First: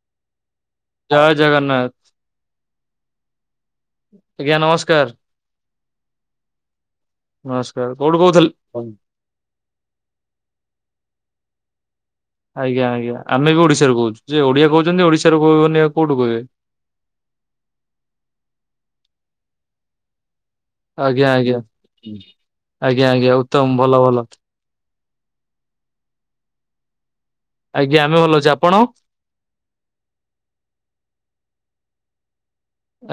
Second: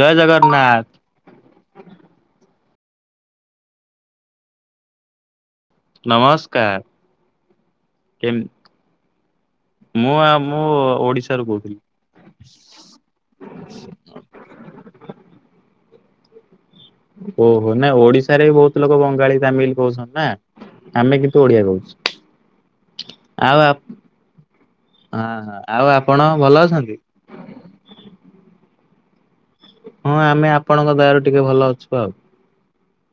ଜୟ ଜଗନ୍ନାଥ। ଜୟ ଜଗନ୍ନାଥ ଆଜ୍ଞା ନମସ୍କାର। ନମସ୍କାର। ନମସ୍କାର କୋଉଠି କେମ୍ କହୁଥିଲେ? ମୁଁ ଆ ମୁଁ ଓଡ଼ିଶାରୁ କହୁଥିଲି। ଆଜ୍ଞା ଆଜ୍ଞା ଆମେ ବି ଓଡ଼ିଶାରୁ କହୁଛୁ ଯେ ଓଡିଆ କହୁଛନ୍ତି ଓଶାରୁ କହିବନି ଆଉ କଉଠୁ କହିବେ? ଓହୋ ନାଇ ଓଡିଶାରେ ବି ବହୁତ ଲୋକ ବଙ୍ଗାଳୀ ତାମିଲ କହୁଛନ୍ତିନ୍ ନା। ଆମେ ଆଜ୍ଞା କିନ୍ତୁ ଆଜ୍ଞା ଓଡିଆ କହୁଛୁ ଆଜ୍ଞା ଆଜ୍ଞା ଆଉ ଉତ୍ତମ ଆପ୍ ଭଲ ଭଲ ହଁ ହ ଆଉ ଆପଣ ଭଲ ଅଛନ୍ତି? ଆଜ୍ଞା ଆମେ ଭଲ ଅଛୁ ଆପଣ? ହଁ ଆମେ ଆପଣଙ୍କ ଦୟାରୁ ଟିକେ ଭଲ ଅଛୁ ଆଉ।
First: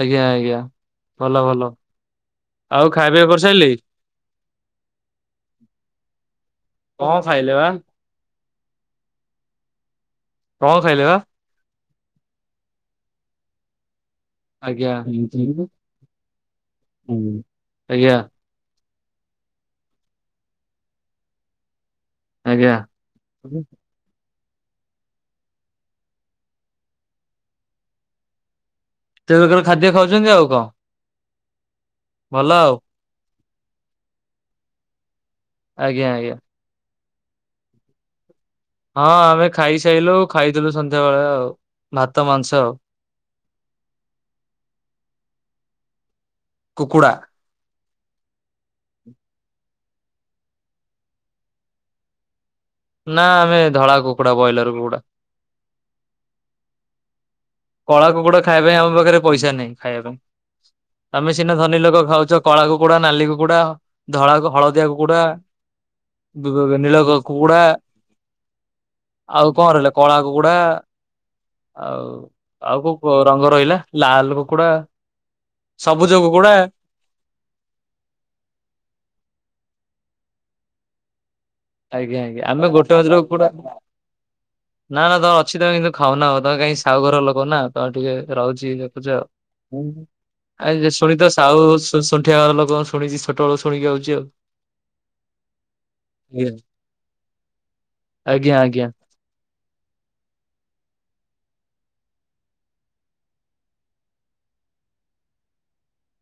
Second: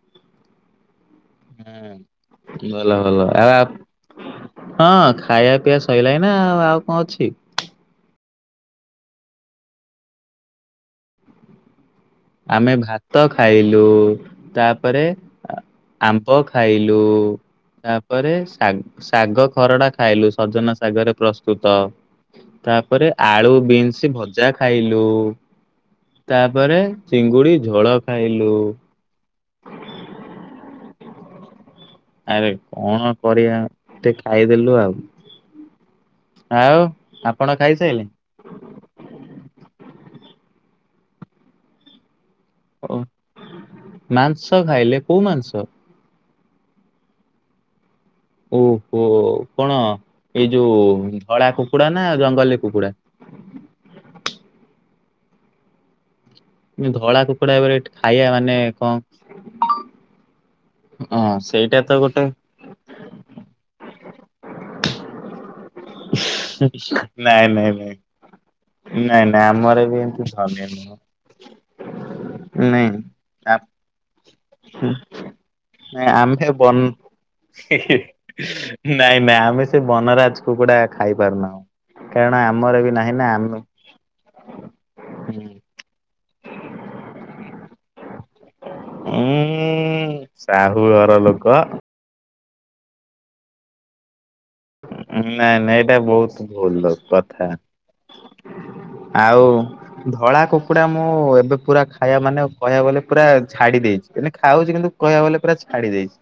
ଆଜ୍ଞା ଆଜ୍ଞା। ଭଲ ଭଲ ହୁଁ ଆଉ ଭଲ ଖାଇବା ଭଲ ପିଇବା ଆଉ କରିସାରିଲେ ଆପ୍ ହଁ ଖାଇବା ପିଇବା ସଇଲାଣି ନା ଆଉ କଣ ଅଛି? ହେଲେବା। କଣ ଖାଇଲେ ବା? ଆମେ ଭାତ ଖାଇଲୁ। ଆଜ୍ଞା। ତା'ପରେ ଆଜ୍ଞା ଆମ୍ବ ଖାଇଲୁ। ତା'ପରେ ଶାଗ୍ ଶାଗ ଖରଡା ଖାଇଲୁ, ସଜନା ଶାଗରେ ପ୍ରସ୍ତୁତ। ଆଜ୍ଞା ତା'ପରେ ଆଳୁ ବିନ୍ସ ଭଜା ଖାଇଲୁ। ତା'ପରେ ଚିଙ୍ଗୁଡ଼ି ଝୋଳ ଖାଇଲୁ। ତେ ପ୍ରକାର ଖାଦ୍ୟ ଖାଉଛନ୍ତି ଆଉ କଁ? ଆରେ କଣ କରିଆ? ଟିକେ ଖାଇଦେଲୁ ଆଉ। ଆଜ୍ଞା, ଆୟା। ଆଉ, ଆପଣ ଖାଇସାଇଲେ? ହଁ, ଆମେ ଖାଇସାଇଲୁ, ଖାଇଥିଲୁ ସନ୍ଧ୍ୟାବେେଳେ ଆଉ, ଭାତ ମାଂସ ଆଉ। ଓଃ, ମାଂସ ଖାଇଲେ କୋଉ ମାଂସ? କୁକୁଡ଼ା। ଓହୋ! କଣ ଏଇ ଯୋଉ ଧଳା କୁକୁଡା ନା, ଜଙ୍ଗଲି କୁକୁଡା? ନା, ଆମେ ଧଳା କୁକୁଡା, ବଏଲର କୁକୁଡା। ନାଇଁ ଧଳା କୁକ୍ କଳା କୁକୁଡା ଖାଇବା ପାଇଁ, ଆମ ପାଖରେ ପଇସା ନାହିଁ। ଖାଇବା ପାଇଁ। ଆମେ ହଁ ସିନା ସେଇଟା ଧନୀ ତ ଲୋକ ଗୋଟେ ଖାଉଛ, କଳା କୁକୁଡା, ନାଲି କୁକୁଡା, ଧଳା, ହଳଦିଆ କୁକୁଡା। ବି କ-କ ନୀଳକ ନାଇଁ କକୁଡ଼ା। ନାଇଁ ନାଇଁ। ନାଇଁ ନାଇଁ ଆଉ କଣ ଆମର ରହିଲା? ବି କଳା ଏମିତି କୁକୁଡା, ଧନୀ ନୁହଁ। ଆଉ ଆଉ ନାଇଁ କୋଉ କ ରଙ୍ଗ ଆ ରହିଲା? ଲାଲ୍ କୁକୁଡା, ନାଇଁ ସବୁଜ ଆମେ କୁକୁଡା, ବନ [unintelligible] ନାଇଁ ନାଇଁ ଆମେ ସେ, ବନରାଜ କୁକୁଡା ଖାଇପାରୁନାହୁଁ। ଆଜ୍ଞା ଆଜ୍ଞା କାରଣ ଆମେ ଆମର ଗୋଟେ ବି ମାତ୍ର ନାହିଁ ନା, କୁକୁଡା ଆମେ ନା, ନା, ତମର ଅଛି ତମେ କିନ୍ତୁ ଖାଉନ, ତମେ କାହିଁ ସାହୁ ଘର ଲୋକ ନା, ତମେ ଟିକେ ରହୁଛି ଦେଖୁଛ। ଉଁ ହୁଁ, ଆଉ ଆ ସାହୁ ଯେ ଘର ଶୁଣି ତ ଲୋକ ସାହୁଜ୍ ଶୁଣ୍ଠିଆ ଘର ଲୋକ ଶୁଣିଛି, ଛଟବେଳୁ ଶୁଣିକି ଆଉଛି ଆଉ। ନାଇଁ, ନାଇଁ, ଏଇଟା ବହୁତ ଭୁଲୁ କଥା। ଆଜ୍ଞା ଆଜ୍ଞା। ଆଉ। ଧଳା କୁକୁଡା ମୁଁ ଏବେ ପୁରା ଖାଇବା ମାନେ କହିବାକୁ ଗଲେ, ପୁରା ଛାଡି ଦେଇଛି। ଏନେ ଖାଉଛି କିନ୍ତୁ କହିଆକୁ ଗଲେ ପୁରା ଛାଡି ଦେଇଛି।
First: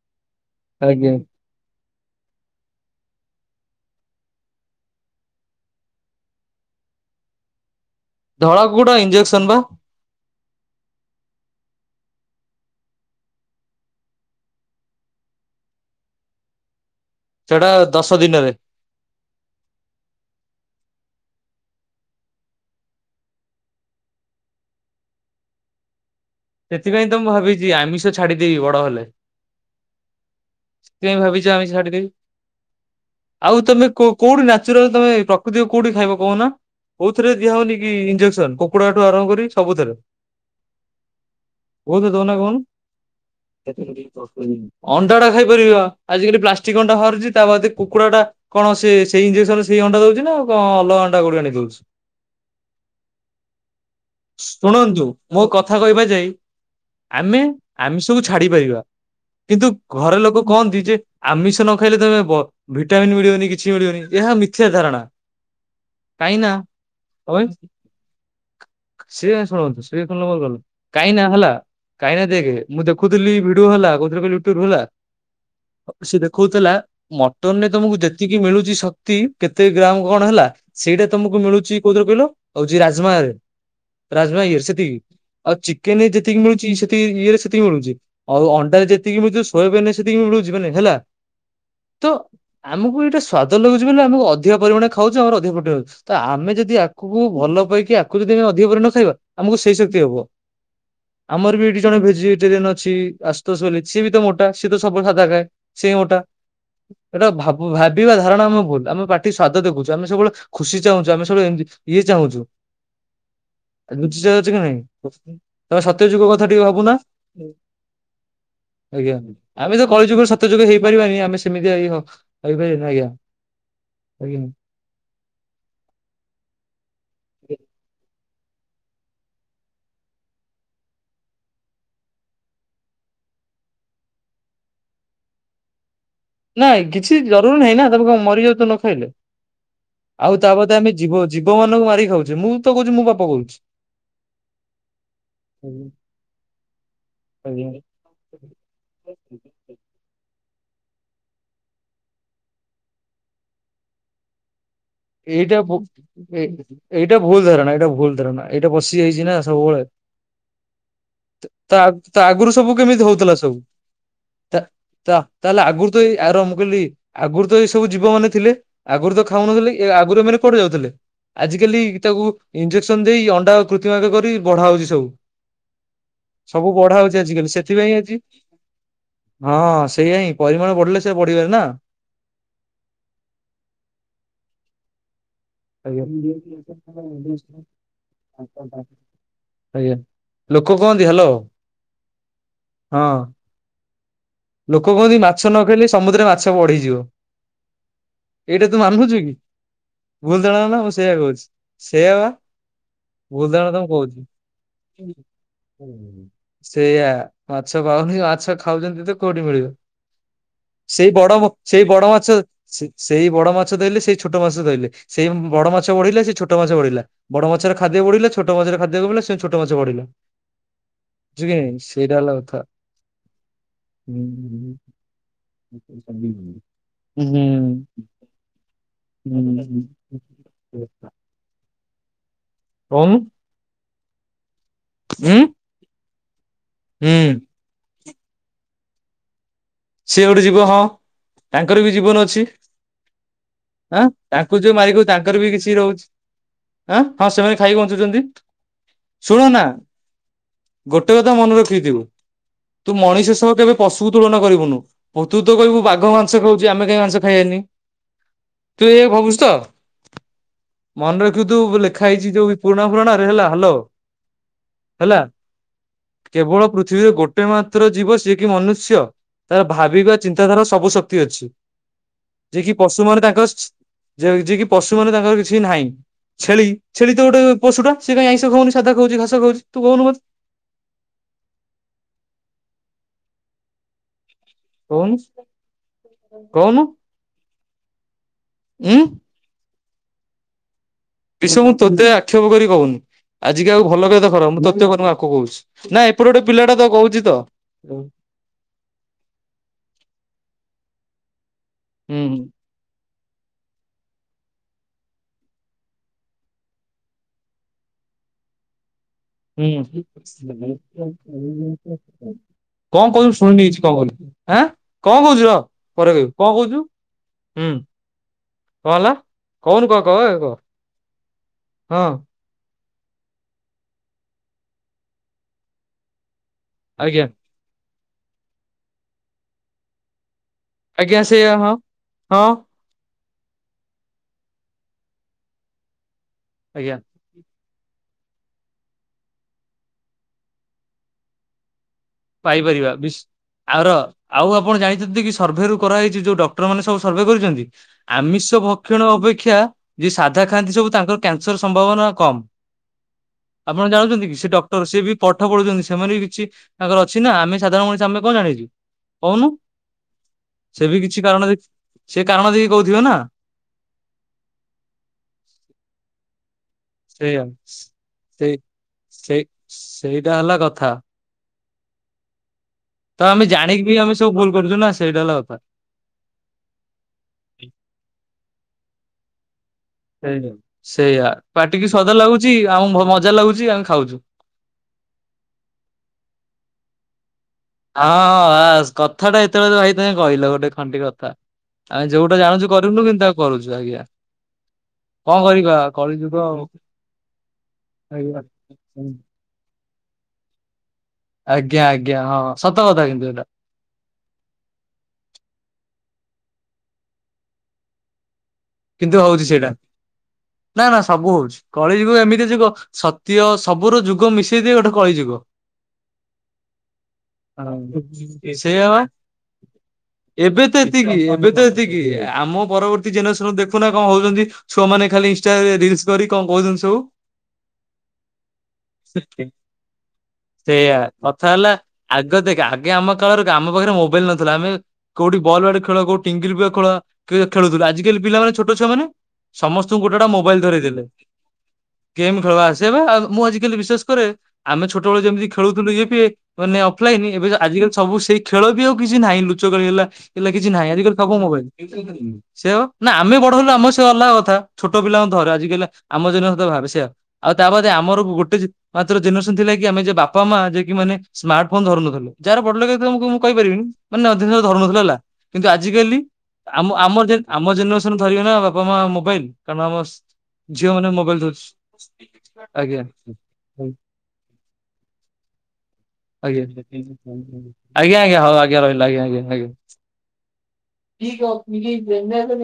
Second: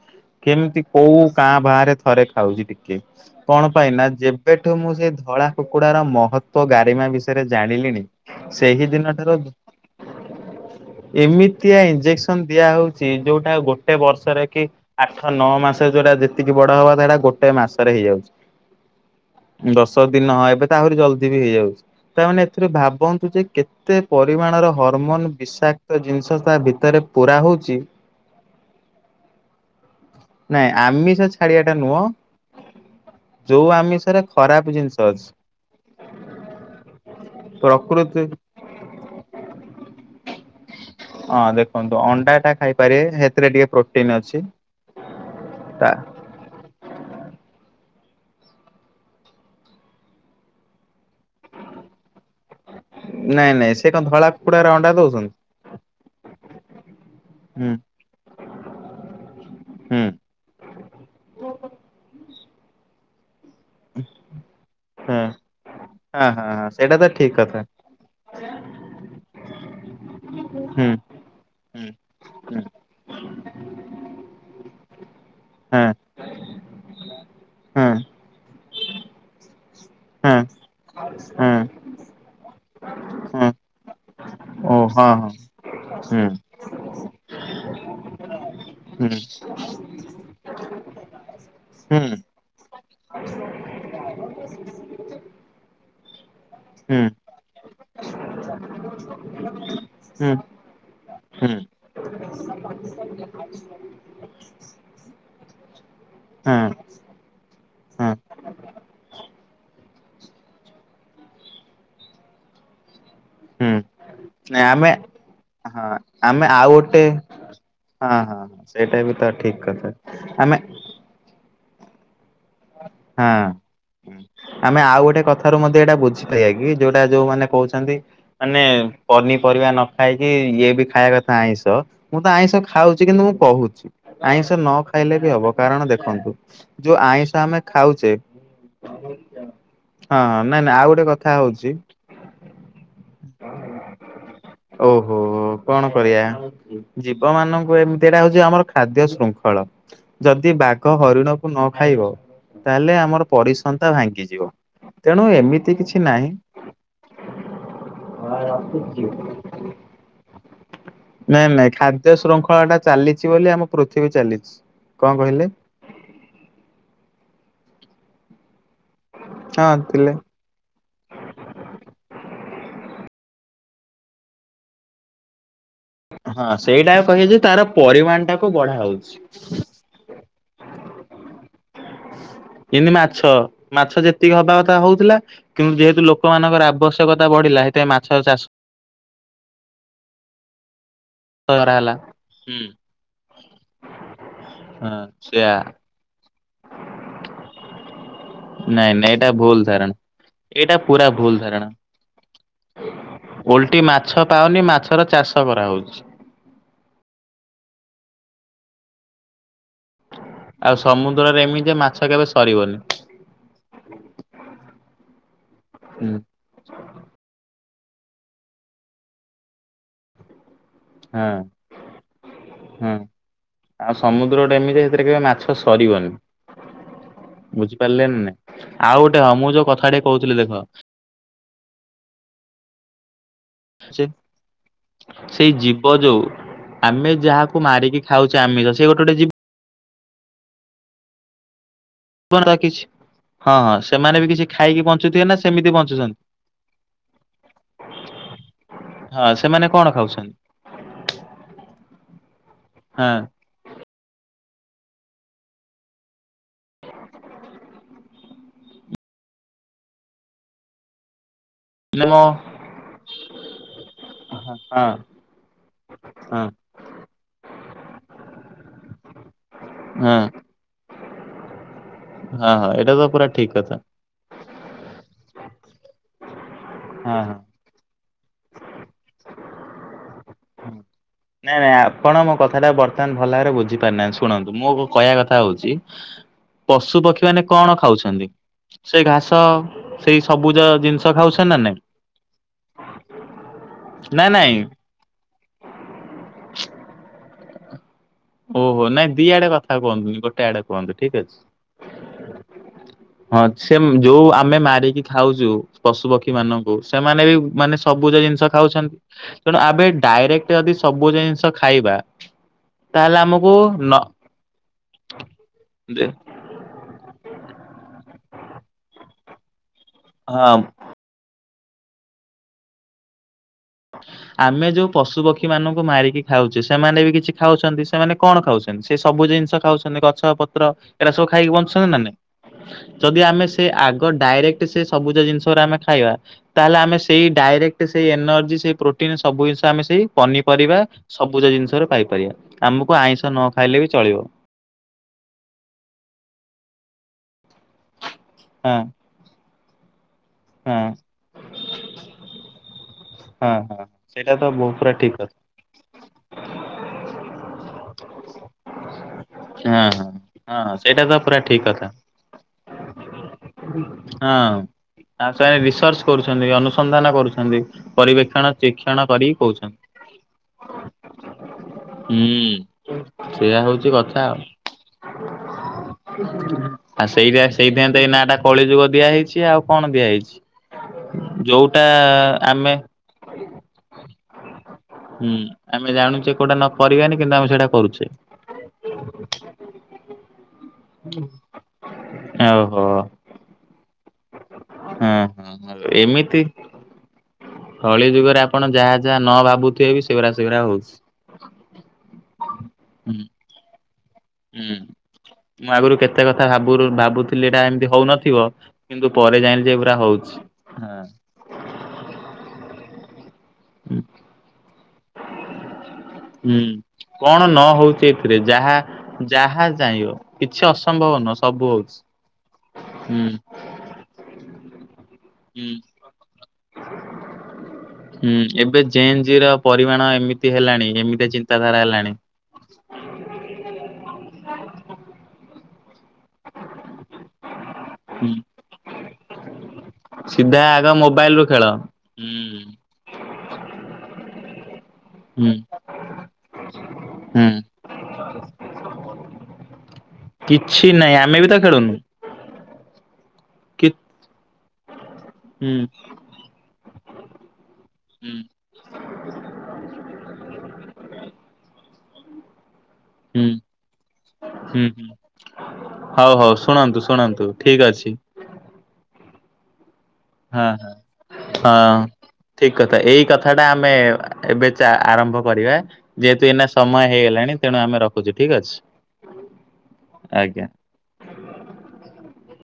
କେମିତି ଆଜ୍ଞା କୋଉ କାଁ, ଭାଁ ରେ ଥରେ ଖାଉଛି ଟିକେ। କଣ ପାଇଁ ନା? ଯେବେଠୁ ମୁଁ ସେଇ ଧଳା କୁକୁଡାର ମହତ୍ବ ଗାରିମା ବିଷୟରେ ଜାଣିଲିଣି ଧଳା ସେହି କୁକୁଡା ଦିନ ଠାରୁ ଇଞ୍ଜେକ୍ସନ ବା ଏମିତିଆ ଇଞ୍ଜେକ୍ସନ୍ ଦିଆ ହଉଛି, ଯୋଉଟା ଗୋଟେ ବର୍ଷରେ କି ଆଠ ନଅ ମାସ ଯୋଉଟା ଯେତିକି ବଡ ହବା ସେଡା ଗୋଟ୍ ସେଡାତ୍ ହେଇଯାଉଛି। ଦଶ ଦିନ ଏବେ ତ ଆହୁରି ଜଲ୍ଦି ବି ହେଇଯାଉଛି। ତା, ମାନେ ଏଥିରେ ଭାବନ୍ତୁ ଯେ, କେତେ ପରିମାଣର ହରମୋନ୍ ବିଷାକ୍ କ୍ତ ଜିନିଷ ତା ଭିତରେ ସେଥିପାଇଁ ତ ମୁଁ ପୁରା ଭାବିଛି ହଉଛି। ଆମିଷ ଛାଡିଦେବି ବଡ ହେଲେ। ନାଇଁ, ସେଥିପାଇଁ ଆମିଷ ଭାବିଛି ଆମିଷ ଛାଡିଆଟା ନୁହଁ। ଛାଡିଦେବି ଆଉ, ଯୋଉ ତମେ କୋ ଆମିଷରେ -କୋଉଠି ଖରାପ ନ୍ୟଚୁରାଲ୍ ଜିନିଷ ତମେ ଅଛି। ପ୍ରକୃତିକୁ କୋଉଠି ଖାଇବ କହୁନ? କଉଥିରେ ଦିଆ ହଉନି କି ପ୍ରକୃତି ଇଞ୍ଜେକସନ୍? କୁକୁଡା ଠୁ ଆରମ୍ଭ କରି ସବୁଥିରେ। ହଁ, ଦେଖ୍ ବହୁତ ଦଉନା କହୁନୁ, ପ୍ରୋଟିନ ଅଛି। ଆଣ୍ଡା ଟା ଖାଇପାରିବା ତା ଆଜିକାଲି ପ୍ଲାସ୍ ଚିକଣ୍ଟା ହରୁଛି, ତାପ ବାଦେ କୁକୁଡ଼ା ଟା କଣ ସେ? ସେଇ ଇଞ୍ଜେକ୍ସନରେ ସେଇ ଅଣ୍ଡା ଦଉଛି ନା କଣ ଅଲଗ ଅଣ୍ଡା ଗୁଡିଏ ନେଇ ଦଉଛି। ନାଇଁ, ନାଇଁ, ସେ କଣ ଧଳା କୁକୁଡାର ଅଣ୍ଡା ଶୁଣନ୍ତୁ ମୋ ଦଉଛନ୍ତି? କଥା କହିବା ଯାଇ ଆମେ, ହୁଁ ଆମି୍ଷ କୁ ଛାଡି ପାରିବା। କିନ୍ତୁ ହୁଁ ଘର ଲୋକ କହନ୍ତି ଯେ ଆମିଷ ନ ଖାଇଲେ ତମେ ବ ଭିଟାମନ୍ ମିଳିବନି କିଛ୍ ଛି ମିଳିବନି ଏହା ମିଥ୍ୟା ଧାରଣା ହୁଁ। ହଁ କାହିଁ ହଁ ନା ହଁ ସେଇଟା ତ ଠିକ କଥା ସିଏ ଶୁଣନ୍ତୁ ସିଏ କଣ ଲ [unintelligible] ହୁଁ। କାହିଁକି ନା ହଲା ହୁଁ କାହିଁକି ନା ଦେଖେ ହୁଁ ମୁଁ ଦେଖୁଥିଲି ଭିଡିଓ ହେଲା କୋଉଥିରୁ କହିଲୁ ୟୁଟୁବରୁ ହେଲା। ହଁ ସିଏ ଦେଖଉଥିଲା। ମଟନରେ ହଁ ତମକୁ ଯେତିକି ମିଳୁଚି ଶକ୍ତି କେତେ ଗ୍ରାମ୍ କଣ ହଁ ହେଲା? ସେଇଟା ତମକୁ ହଁ ମିଳୁଚି କୋଉଥିରେ କହିଲ ହଉଚି ରାଜମାରେ ହଁ ରାଜମା ଇଏରେ ଓ ସେତିକି। ହଁ ହଁ ଆଉ ଚିକେନ ରେ ଯେତିକି ହୁଁ ମିଳୁଚି ସେତିକି ଇଏ ରେ ସେତିକି ମିଳୁଚି। ଆଉ ଅଣ୍ଡାରେ ଯେତିକି ମିଳୁଚି ସୋୟାବିନରେ ସେତିକି ମିଳୁଚି ବେଲେ ହେଲା। ହୁଁ। ଆମୁକୁ ଏଇଟା ସ୍ୱାଦ ଲାଗୁଚି ବୋଲି ଆମୁକୁ ଅଧିକା ପରିମାଣରେ ଖାଉଚେ ଆମର ଅଧିକ ପ୍ରୋଟୋଉଚି। ତ ଆମେ ଯଦି ହୁଁ ଆକୁକୁ ଭଲ ପାଇକି ଆକୁ ଯେଦି ଆମେ ଅଧିକ ପରିମାଣ ଖାଇବା ଆମକୁ ସେଇ ଶକ୍ତି ହବ। ହୁଁ ହୁଁ ହୁଁ ଆମର ବି ଏଇଠି ଜଣେ ଭେଜିଟେରିଆନ ଅଛି ଆଶୁତୋଷ ବୋଲି ସିଏ ବି ତ ମୋଟା, ସିଏ ତ ସବୁବେଳେ ସାଧା ଖାଏ। ସିଏ କାଇଁ ମୋଟା, ହଁ ଏଇଟା ଭାବ ହଁ ଭାବିବା ଧାରଣା ଆମ ଭୁଲ୍ ଆମେ ପାଟି ସ୍ଵାଦ ଦେଖୁଚୁ ଆମେ ସବୁବେଳେ ଖୁସି ଚାହୁଁଚୁ, ଆମେ ସବୁବେଳେ ଏମତି ଇଏ ଚାହୁଁଚୁ ହୁଁ ଆଉ ବୁଝିଚଟି କି ନାଇଁ ତମେ ହଁ ସତ୍ୟ ଯୁଗ ଆମେ କଥା ଟିକେ ଆଉ ଭାବୁନା। ଗୋଟେ ହଁ ହଁ ସେଇଟା ବି ଆଜ୍ଞା ତ ଠିକ ଆମେ ତ କଥା କଳିଯୁଗରେ ସତ୍ୟ ଆମେ ଯୁଗ ହେଇ ପାରିବାନି ଆମେ ସେମିତିଆ ଇହ ହେଇପାରିବାନି ଆଜ୍ଞା ହଁ ଆଜ୍ଞା। ଆମେ ଆଉ ଗୋଟେ କଥାରୁ ମଧ୍ୟ ଏଇଟା ବୁଝିପାରିବା କି ଯୋଉଟା ଯୋଉମାନେ କହୁଛନ୍ତି ମାନେ ପନିପରିବା ନ ଖାଇକି ଇଏ ବି ଖାଇବା କଥା ଆଇଁଷ ମୁଁ ତ ଆଇଁଷ ଖାଉଚି କିନ୍ତୁ ମୁଁ କହୁଚି ଆଇଁଷ ନ ଖାଇଲେ ବି ହବ କାରଣ ଦେଖନ୍ତୁ ନାଇଁ ଯୋଉ କିଛି ଆଇଁଷ ଆମେ ଜରୁରୀ ନାହିଁ ନା ତମେ ଖାଉଛେ କଣ ମରିଯାଉଚ ନ ଖାଇଲେ ହଁ ଆଉ ହଁ ତା ନାଇଁ ବାଦେ ନାଇଁ ଆଉ ଆମେ ଗୋଟେ ଜୀବ କଥା ଜୀବ ହଉଛି ମାନଙ୍କୁ ମାରି ଖାଉଚେ ମୁଁ ତ କହୁଛି ମୁଁ ପାପ କରୁଚି। ଓହୋ କଣ ଆଜ୍ଞା କରିଆ ଜୀବ ମାନଙ୍କୁ ଆଜ୍ଞା। ଏବ୍ ସେଇଟା ହଉଛି ଆମର ଖାଦ୍ୟ ଶୃଙ୍ଖଳ ଯଦି ବାଘ ହରିଣକୁ ନ ଖାଇବ ତାହେଲେ ଆମର ପରିସନ୍ତା ଭାଙ୍ଗିଯିବ। ତେଣୁ ଏଇଟା ଏମିତି ଭୁ କିଛି ନାହିଁ ଏଇ ଏଇଟା ଭୁଲ୍ ଧାରଣା ଏଇଟା ଭୁଲ୍ ଧାରଣା ଏଇଟା ବସିି ଯାଇଛି ନା ସବୁବେଳେ। ନାଇଁ ନାଇଁ ତା ଖାଦ୍ୟ ତା ଆଗରୁ ଶୃଙ୍ଖଳା ସବୁ ଟା ଚାଲିଚି ବୋଲି ଆମ ପୃଥିବୀ ଚାଲିଚି। ତ ତାହେଲେ ଆଗରୁ ତ ଏଇ ଆର ମୁ କହିଲି ଆଗରୁ ତ ଏଇ ସବୁ ଜୀବ ମାନେ ଥିଲେ ଆଗରୁ ତ ଖାଉନଥିଲେ। ହଁ ଥିଲେ ଫେରେ କୁଆଡେ ଯାଉଥିଲେ? ଆଜିକାଲି ତାକୁ ଇଞ୍ଜେକ୍ସନ ଦେଇ ଅଣ୍ଡା କୃତ୍ରିମ ରେ କରି ବଢା ହଉଛି ସବୁ। ହଁ ସବୁ ସେଇଟା ବଢା ହଉଚି କହିବେ ଯେ ଆଜିିକାଲି ତାର ସେଥିପାଇଁ ଆଜି ପରିମାଣ ଟାକୁ ବଢା ହଉଛି। ହଁ ସେଇଆ ହିଁ। ପରିମାଣ ବଢିଲେ ସେ ବଢିପାରେ ନା? ଯେମନି ମାଛ, ମାଛ ଯେତିକି ହବା କଥା ହଉଥିଲା। କିନ୍ତୁ ଆଜ୍ଞା ଯେହେତୁ ଲୋକମାନଙ୍କର ଆବଶ୍ୟକତା ବଢିଲା ସେଥିପାଇଁ ମାଛ ଚାଷ ଆଜ୍ଞା ଲୋକ କୁହନ୍ତି ହ୍ୟାଲୋ ତଗରା ହେଲା ହୁଁ। ହଁ ଲୋକ ହଁ କୁହନ୍ତି ମାଛ ସେଆ ନ ଖାଇଲେ ସମୁଦ୍ରରେ ମାଛ ବଢିଯିବ। ଏଇଟା ତୁ ନାଇଁ ନାଇଁ ମାନୁଚୁ ଏଇଟା କି ଭୁଲ ଧାରଣା। ଭୁଲ ଧାରଣ ଏଇଟା ନା ମୁଁ ପୁରା ସେଇଆ ଭୁଲ କହୁଚି ଧାରଣା ସେଇଆ ବା। ଭୁଲ୍ ଧାରଣା ଓଲଟି ତ ମୁଁ ମାଛ କହୁଚି। ପାଉନି ମାଛର ଚାଷ କରାହଉଛି। ସେଇୟା ମାଛ ପାଉନି ମାଛ ଖାଉଛନ୍ତି ତ କୋଉଠି ମିଳିବ? ଆ ସେଇ ବଡ ମ ସେଇ ବଡ ମାଛ। ସେ ସେଇ ବଡ ମାଛ ଧଇଲେ ସେଇ ଛୋଟ ମାଛ ଧଇଲେ ସେଇ ବଡ ମାଛ ହଁ ବଢିଲେ ସେଇ ଛୋଟ୍ ଟୋ ମାଛ ବଢ଼ିଲା ବଡ଼ ମାଛରେ ଖାଦ୍ୟ ବଢିଲା ଛୋଟ ମାଛର ଖାଦ୍ୟ ବଢ଼ିଲା ସେ ଛୋଟ ମାଛ ବଢ଼ିଲେ। ଜିକାଇଁ ସେଇରା ହେଲା କଥା। ଆ ହୁଁ ସମୁଦ୍ରଟେ ହୁଁ। ଏମିତିଯେ ସେଥିରେ କେବେ ମାଛ ସରିବନି, କହୁନୁ ଉଁ ବୁଝିପାରିଲେନି ନାଇଁ? ଆଉ ଗୋଟେ ହଁ ମୁଁ ଯୋଉ କଥା ଟି କହୁଥିଲି ଦେଖ। କୋହୁନୁ। ସେ ସେଇ ହୁଁ ଜୀବ ଯୋଉ ଆମେ ଯାହା ମାରିକି ଖାଉଚେ ଆମିଷ ସେ ଗୋଟେ ଗୋଟେ ଜି ସିଏ ଗୋଟେ ଯିବ ହଁ ତାଙ୍କର ବି ଜୀବନ ଅଛି। ନା କିଛି ହଁ ହଁ ଆଁ ସେମାନେ ବି କିଛି ତାଙ୍କୁ ଯୋଉ ଖାଇକି ମାରିକ ବଞ୍ଚୁଥିବେ ନା ତାଙ୍କର ବି ସେମିତି କିଛି ରହୁଛି। ବଞ୍ଚୁଛନ୍ତି? ଆଁ ହଁ ସେମାନେ ଖାଇକି ବଞ୍ଚୁଚନ୍ତି। ହଁ ଶୁଣ ନା ସେମାନେ କଣ ଖାଉଛନ୍ତି? ଗୋଟେ କଥା ମନେ ରଖିଥିବୁ ତୁ ହଁ ମଣିଷ ସହ କେବେ ପଶୁକୁ ତୁଳନ କରିବୁନୁ ପ ତୁତ କହିବୁ ବାଘ ମାଂସ ଖାଉଛି ଆମେ କାହିଁ ମାଂସ ଖାଇବାନି। ତୁ ଏୟା ଭାବୁଚୁ ତ? ମନେ ରଖୁ ତୁ ନା ଲେଖା ମୋ ହେଇଛି ଯୋଉ ଗୁଣ ପୁରୁଣାରେ ହେଲା ହାଲୋ। ହଁ ହଁ। ହେଲା କେବଳ ପୃଥିବୀରେ ଗୋଟେ ମାତ୍ର ଜୀବ ସିଏ କି ମନୁଷ୍ୟ ତାର ଭାବିିବା ହଁ ଚିନ୍ତାଧାରା ସବୁ ଶକ୍ତି ଅଛି ହଁ ଯିଏ ହଁ କି ଏଇଟା ତ ପଶୁମାନେ ପୁରା ତାଙ୍କ ଠିକ କଥା ଯେ ଯିଏ କି ପଶୁ ମାନେ ତାଙ୍କର କିଛି ନାହିଁ ଛେଳି ଛେଳି ହଁ ତ ହଁ। ଗୋଟେ ପଶୁଟା ସେ କାଇଁ ଆଇଁଷ ଖାଉନି ସାଧା ଖାଉଛି ଘାସ ଖାଉଛି ତୁ କହୁନୁ ମତେ। ନାଇଁ ନାଇଁ ଆପଣ ମୋ କଥାଟା ବର୍ତ୍ତମାନ ଭଲ ଭାବରେ ବୁଝିପାରିନାହାନ୍ତି ଶୁ ଶୁଣନ୍ତୁ ମୋ କହିବା କହୁନୁ କଥା ହଉଛି କହୁନୁ ପଶୁ ପକ୍ଷୀ ମାନେ କଣ ଖାଉଛନ୍ତି? ସେ ଉଁ ଘାସ ସେଇ ସବୁଜ ଜିନିଷ। ଖାଉଛନ୍ତି ନା ବିଷୁ ମୁଁ ନାଇଁ ତୋତେ ଆକ୍ଷେପ କରି କହୁନି ଆଜି କାହାକୁ ଭଲ କହିବୁ ନା ତ ନାଇଁ ଖରାପ ମୁଁ ତତେ କହୁନୁ ମୁଁ ଆକୁ କହୁଛି। ନା ଏପଟେ ଗୋଟେ ପିଲାଟା ତ କହୁଛି ତ। ଓହୋ ନାଇଁ ଦିଆଡ଼େ କଥା କୁହନ୍ତୁନି ଗୋଟେ ଆଡ଼େ କୁହନ୍ତୁ ଠିକ୍ ଅଛି। ହୁଁ ହୁଁ। ହଁ ସେମ୍ ଯୋଉ ଆମେ ମାରିକି ଖାଉଚୁ ପଶୁ ପକ୍ଷୀ ମାନଙ୍କୁ ସେମାନେ ବି ମାନେ ସବୁଜ ଜିନିଷ ଖାଉଛନ୍। ହୁଁ ଜିନିଷ ଖାଇବା [unintelligible] କଣ ତାହେଲେ କହୁଚୁ ଆମକୁ ଶୁଣିନି କିଛି ନ କଣ କହିଲୁ ଆଁ କଣ କହୁଚୁ ରହ ପରେ କହିବୁ। କଣ କହୁଛୁ ହୁଁ କଣ ହେଲା କହୁନୁ କହ କହ ଏ କହ। ହଁ ହଁ। ଆମେ ଯୋଉ ପଶୁପକ୍ଷୀ ମାନଙ୍କୁ ମାରିକି ଖାଉଚେ ସେମାନେ ବି ଆଜ୍ଞା କିଛି ଖାଉଛନ୍ତି ସେମାନେ କଣ ଖାଉଛନ୍ତି ସେ ସବୁ ଜିନିଷ ଖାଉଛନ୍ତି ଗଛ ପତ୍ର ଏରା ଆଜ୍ଞା ସବୁ ଖାଇକି ସେଇଆ ହଁ ବଞ୍ଚୁଛନ୍ତି ନା ନାଇଁ? ହଁ ଯଦି ଆମେ ସେ ଆଗ ଡାଇରେକ୍ଟ ସେ ସବୁଜ ଜିନିଷରା ଆମେ ଖାଇବା ତାହେଲେ ଆଜ୍ଞା। ଆମେ ସେଇ ଡାଇରେ ସେଇ ଏନର୍ଜି ସେଇ ପ୍ରୋଟିନ ସବୁ ଜିନିଷ ଆମେ ସେଇ ପନିପରିବା ସବୁଜ ଜିନିଷରେ ପାଇବୁ। ପାଇପାରିବା ବିସ୍ ଆଉ ରହ ଆଉ ଆପଣ ଜାଣି ଯେତିକି ସର୍ଭେ ରୁ କରାହେଇଛି ଯୋଉ ଡକ୍ଟର ମାନେ ସବୁ ସର୍ଭେ କରିଛନ୍ତି ଆମିଷ ହଁ ଭକ୍ଷଣ ଅପେକ୍ଷା ଯିଏ ସାଧା ଖାଆନ୍ତି ହଁ ସବୁ ତାଙ୍କର କ୍ୟାନସର ସମ୍ଭାବନା କମ୍। ହଁ ଆପଣ ହଁ ଜାଣୁଛନ୍ତି ସେଇଟା କି ତ ସେ ବହୁ ଡକ୍ଟର ପୁରା ସିଏ ଠିକ ବି ପ କଥା ଠ ପଢ଼ୁଛନ୍ତି ସେମାନେ ବି କିଛି ତାଙ୍କର ଅଛି ନା ଆମେ ସାଧାରଣ ମଣିଷ ଆମେ କଣ ଜାଣିଚୁ। କହୁନୁ ହଁ ହଁ ହଁ ସେ ବି ସେଇଟା କିଛି ତ ପୁରା କାରଣ ଠିକ ଦେକି କଥା ସେ କାରଣ ଦେଖି କହୁଥିବେ ନା। ହଁ ତାଙ୍କୁ ଆମେ ବିଶ୍ୱାସ କରୁଛନ୍ତି ଅନୁ ସନ୍ଧାନ ସେଇଆ। କରୁଛନ୍ତି ପରିବେକ୍ଷଣ ସେଇ ଶିକ୍ଷଣ କରିି ସେଇ ସେଇଟା ହେଲା କଥା। କହୁଛନ୍ତି। ହୁଁ। ତ ଆମେ ସେଇଆ ଜାଣିକି ହଉଛି ବି ଆମେ କଥା ସବୁ ଆଉ ଭୁଲ କରୁଛୁ ନା ସେଇଟା ହେଲା କଥା। ଆଉ ସେଇଟା ସେଇଥିପାଇଁ ତ ଏଇ ନା ଟା କଳି ଯୁଗ ଦିଆ ହେଇଛି ଆଉ। କଣ ଦିଆ ହେଇଛି। ସେଇଆ ସେଇଆା ଯୋଉଟା ପାଟିକି ସ୍ୱାଦ ଲାଗୁଚି ଆମେ ଆଉ ମଜା ଲାଗୁଚି ଆମେ ଖାଉଛୁ। ହୁଁ ଆମେ ଜାଣୁଚୁ କୋଉଟା ନ କରିବାନି କିନ୍ତୁ ଆମେ ସେଇଟା କରୁଛେ। ହଁ ହଁ କଥା ଟା ଏତେବେଳେ ତ ଭାଇ ତମେ କହିଲ ଗୋଟେ ଖଣ୍ଟି କଥା। ଆମେ ଯୋଉଟା ଜାଣଚୁ ଓହୋ କରିନୁ କିନ୍ତୁ ତାକୁ କରୁଛୁ ଆଜ୍ଞା। କଣ ହଁ କରିବା କଳିଯୁଗ ଏମିତି ଆଉ। କଳି ଆଜ୍ଞା। ଯୁଗରେ ଆପଣ ଯାଆ ଯାଆ ନ ଭାବୁଥିବେ ବି ସେଗୁଡ଼ା ସେଗୁଡା ହଉଛି। ଆଜ୍ଞା ଆଜ୍ଞା ହଁ ସତ କଥା ହୁଁ କିନ୍ତୁ ଏଇଟା। ହୁଁ ମୁଁ ଆଗରୁ କେତେ କଥା ଭାବୁ ଭାବୁଥିଲି ଏଇଟା ଏମିତି ହଉନଥିବ। କିନ୍ତୁ ପରେ ହଉଛି ଜାଣିଲି ସେଇଟା ଯେ ଏଗୁରା ହଉଛି। ନା ନା ହଁ ସବୁ ହଉଛି। କଳିଯୁଗ ଏମିତି ଯୁଗ ସତ୍ୟ ସବୁର ଯୁଗ ମିଶେଇ ଦେଇ ଗୋଟେ କଳି ଯୁଗ। ହୁଁ। କଣ ନ ହଉଛି ଏଥିରେ ଯାହା ସେଇଆ ବା ଯାହା ଯାଇଁବ କିଛି ଅସମ୍ଭବ ନୁହ। କିନ୍ତୁ ଏତିକି ଆମ ପରବର୍ତ୍ତୀ ଜେନଷନ ଦେଖୁନା କଣ ହଉଛନ୍ତି ଛୁମାମାନେଖାଲି ଇଷ୍ଟା ହୁଁ ରିଲ୍ସ୍ କରି କଣ କହୁଛନ୍ତି ସବୁ। ହୁଁ ଏବେ ଚେଞ୍ଚର ପରିମାଣ ଏମିତି ହେଲାଣି ସେଇଆ ଏମିତି ଆ କଥା ହେଲା ଚିନ୍ତାଧାରା ହେଲାଣି। ଆଗ ଆଗେ ଆମ କାଳରେ ଆମ ପାଖରେ ମୋବାଇଲ ନଥିଲା ଆମେ କୋଉଠି ବଲ ବ୍ୟାଟେଖେଳ କୋଉଠି ଟିଙ୍ଗିରିଆ ଖେଳ ଖେଳୁଥିଲା ଆଜି ସ୍କୁଲୁପିଲାମାନେ ଛୋଟ ଛୁଆ ମାନେ ସମସ୍ତଙ୍କୁ ଗୋଟୋ ମୋବାଇଲ ସିଧା ଧରେଇ ଆଗ ଦେଲେ। ମୋବାଇଲ ରୁ ଖେଳ। ଗେମ୍ ଖେଳଆସେ ହୁଁ ବା ମୁଁ ଆଜିକାଲି ବିସ୍ଵାସ କରେ। ଆମେ ଛୋଟବେେଳେ ଯେମିତି ଖେଳୁଥିଲୁ ଇଏ ପିଏ ମାନେ ଅଫଲାଇନ ଏବେ ହୁଁ ଆଜିକାଲି ସବୁ ସେଇ ଖେଳ ବି ଆଉ କିଛି ନାହିଁ ଲୁଚକାଳି ଖେଳି ହେଲା ହେଲା କିଛି ନାହିଁ ଆଜିକାଲି ସବୁ ଆମେ ବି ତ ମୋବାଇଲି। ଖେଳୁନୁ ସେ ଆ ଆମେ ବଡ ହେଲୁ ଆମ କି ସେ ଅଲଗା କଥା ଛୋଟ ପିଲାଙ୍କୁ ଧରେ ହୁଁ ଆଜିକାଲି ଆମ ଜେନିଷତ ଭାବେ ସେଆ। ତା ପରେଆମର ହୁଁ ଗୋଟେ ମାତ୍ର ଜେନେରେସନ ଥିଲା କି ଆମେ ବାପା ମା ଯଏକି ମାନେ ସ୍ମାର୍ଟ ଫୋନ ଧରୁନଥିଲୁ। ଯାହାର ବଡ ଲଗ ମୁଁ ହୁଁ କହିପାରିବିନି ମାନେ ଅଧିକାଶ ଧରୁନଥିଲେ ହୁଁ ହେଲା କିନ୍ତୁ ଆଜିକାଲି ହଉ ହଉ ଶୁଣନ୍ତୁ ଶୁଣନ୍ତୁ? ଠିକ ଅଛି ସରିଗଲା ବାପା ମା ମୋବାଇଲ କମ ହଁ-ହଁ-ହଁ ଠିକ୍ କଥା ଆଜ୍ଞା ଏଇ କଥା ଟା ଆମେ ଏବେ ଆରମ୍ଭ କରିବା ଯେହେତୁ ଆଜ୍ଞା ଏଇନା ଆଜ୍ଞା ସମୟ ହେଇଗଲାଣି ତେଣୁ ଆମେ ରଖୁଛୁ ଆଜ୍ଞା ହଉ ଠିକ୍ ଅଛି ଆଜ୍ଞା ରହିଲା ଆଜ୍ଞା। ଜିଓପନିଙ୍ଗ ଜେନେରାଲ।